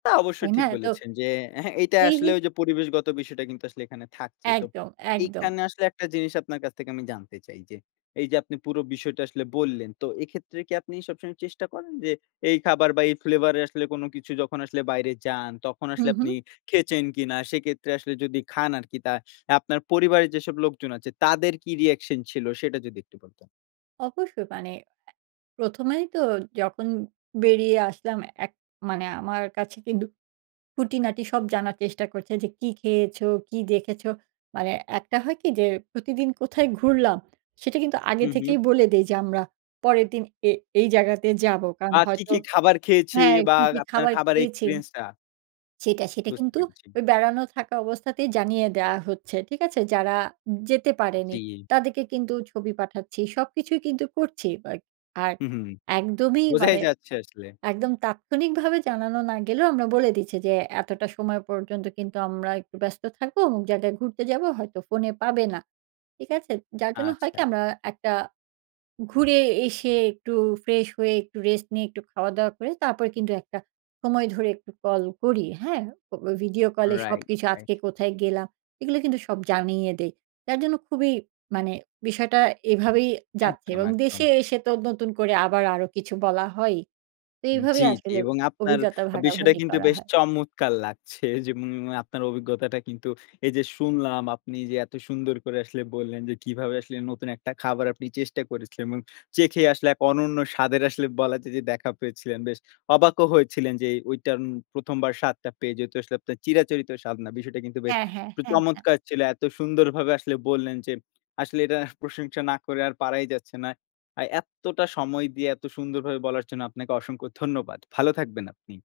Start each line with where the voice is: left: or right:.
left: তা অবশ্য
right: তাই না?
left: ঠিক
right: এতো
left: বলেছেন। যে, হ্যাঁ, এইটা
right: এই
left: আসলে ওইযে পরিবেশগত বিষয়টা কিন্তু আসলে এখানে থাকছে। তো
right: একদম, একদম।
left: এইখানে আসলে একটা জিনিস আপনার কাছ থেকে আমি জানতে চাই যে, এইযে আপনি পুরো বিষয়টা আসলে বললেন। তো এক্ষেত্রে কি আপনি সবসময় চেষ্টা করেন যে এই খাবার বা, এই ফ্লেভার এ আসলে কোন কিছু যখন আসলে বাইরে যান, তখন
right: হু,
left: আসলে আপনি
right: হু।
left: খেয়েছেন কিনা? সেক্ষেত্রে আসলে যদি খান আরকি, তা আপনার পরিবারের যেসব লোকজন আছে, তাদের কি রিঅ্যাকশন ছিল? সেটা যদি একটু বলতেন।
right: অবশ্যই মানে অ্যা ১ম এই তো যখন বেরিয়ে আসলাম, এক মানে আমার কাছে কিন্তু খুঁটিনাটি সব জানার চেষ্টা করছে যে, "কি খেয়েছো? কি দেখেছো?" মানে একটা হয় কি যে, প্রতিদিন কোথায় ঘুরলাম, সেটা কিন্তু আগে
left: হু, হু।
right: থেকেই বলে দেই যে, "আমরা পরের দিন এ এই জায়গাতে যাবো।" কারণ
left: আ কি,
right: হয়তো
left: কি খাবার খেয়েছি
right: হ্যাঁ,
left: বা,
right: কি, কি
left: আপনার
right: খাবার
left: খাবারের
right: খেয়েছি
left: এক্সপেরিয়েন্সটা।
right: সেটা। সেটা
left: বুঝতে
right: কিন্তু
left: পেরেছি।
right: ওই বেড়ানো থাকা অবস্থাতেই জানিয়ে দেওয়া হচ্ছে। ঠিক আছে? যারা যেতে পারেনি,
left: জি।
right: তাদেরকে কিন্তু ছবি পাঠাচ্ছি। সবকিছুই কিন্তু করছি। বা আর
left: হু, হু।
right: একদমই
left: বোঝাই
right: মানে
left: যাচ্ছে আসলে।
right: একদম তাৎক্ষণিকভাবে জানানো না গেলেও আমরা বলে দিচ্ছি যে, "এতটা সময় পর্যন্ত কিন্তু আমরা একটু ব্যস্ত থাকবো, অমুক জায়গাতে ঘুরতে যাবো। হয়তো ফোনে পাবে না।" ঠিক আছে? যার জন্য হয় কি?
left: আচ্ছা।
right: আমরা একটা ঘুরে এসে একটু ফ্রেশ হয়ে, একটু রেস্ট নিয়ে, একটু খাওয়া-দাওয়া করে, তারপর কিন্তু একটা সময় ধরে একটু কল করি। হ্যাঁ? ও ওই ভিডিও কলে
left: রাইট,
right: সবকিছু
left: রাইট।
right: আজকে কোথায় গেলাম, এগুলো কিন্তু সব জানিয়ে দেই। যার জন্য খুবই মানে বিষয়টা এভাবেই যাচ্ছে।
left: একদম,
right: এবং
left: একদম।
right: দেশে এসে তো নতুন করে আবার আরো কিছু বলা হয়ই। তো
left: উম জি,
right: এভাবেই
left: জি
right: আসলে অ
left: এবং আপনার
right: অভিজ্ঞতা
left: বিষয়টা
right: ভাগাভাগি
left: কিন্তু
right: করা
left: বেশ
right: হয়।
left: চমৎকার লাগছে। যেমন আপনার অভিজ্ঞতাটা কিন্তু এইযে শুনলাম আপনি যে এত সুন্দর করে আসলে বললেন। যে কিভাবে আসলে নতুন একটা খাবার আপনি চেষ্টা করেছিলেন এবং চেখে আসলে এক অনন্য স্বাদের আসলে বলা যায় যে দেখা পেয়েছিলেন। বেশ অবাকও হয়েছিলেন যে এ ঐটা ১ম বার স্বাদটা পেয়ে। যেহেতু আসলে আপনার চিরাচরিত স্বাদ না। বিষয়টা কিন্তু বেশ
right: হ্যাঁ, হ্যাঁ,
left: উম
right: হ্যাঁ, হ্যাঁ।
left: চমৎকার ছিল। এত সুন্দরভাবে আসলে বললেন যে, আসলে এটা প্রশংসা না করে আর পারাই যাচ্ছে না। আর এত্তটা সময় দিয়ে এত সুন্দরভাবে বলার জন্য আপনাকে অসংখ্য ধন্যবাদ। ভালো থাকবেন আপনি।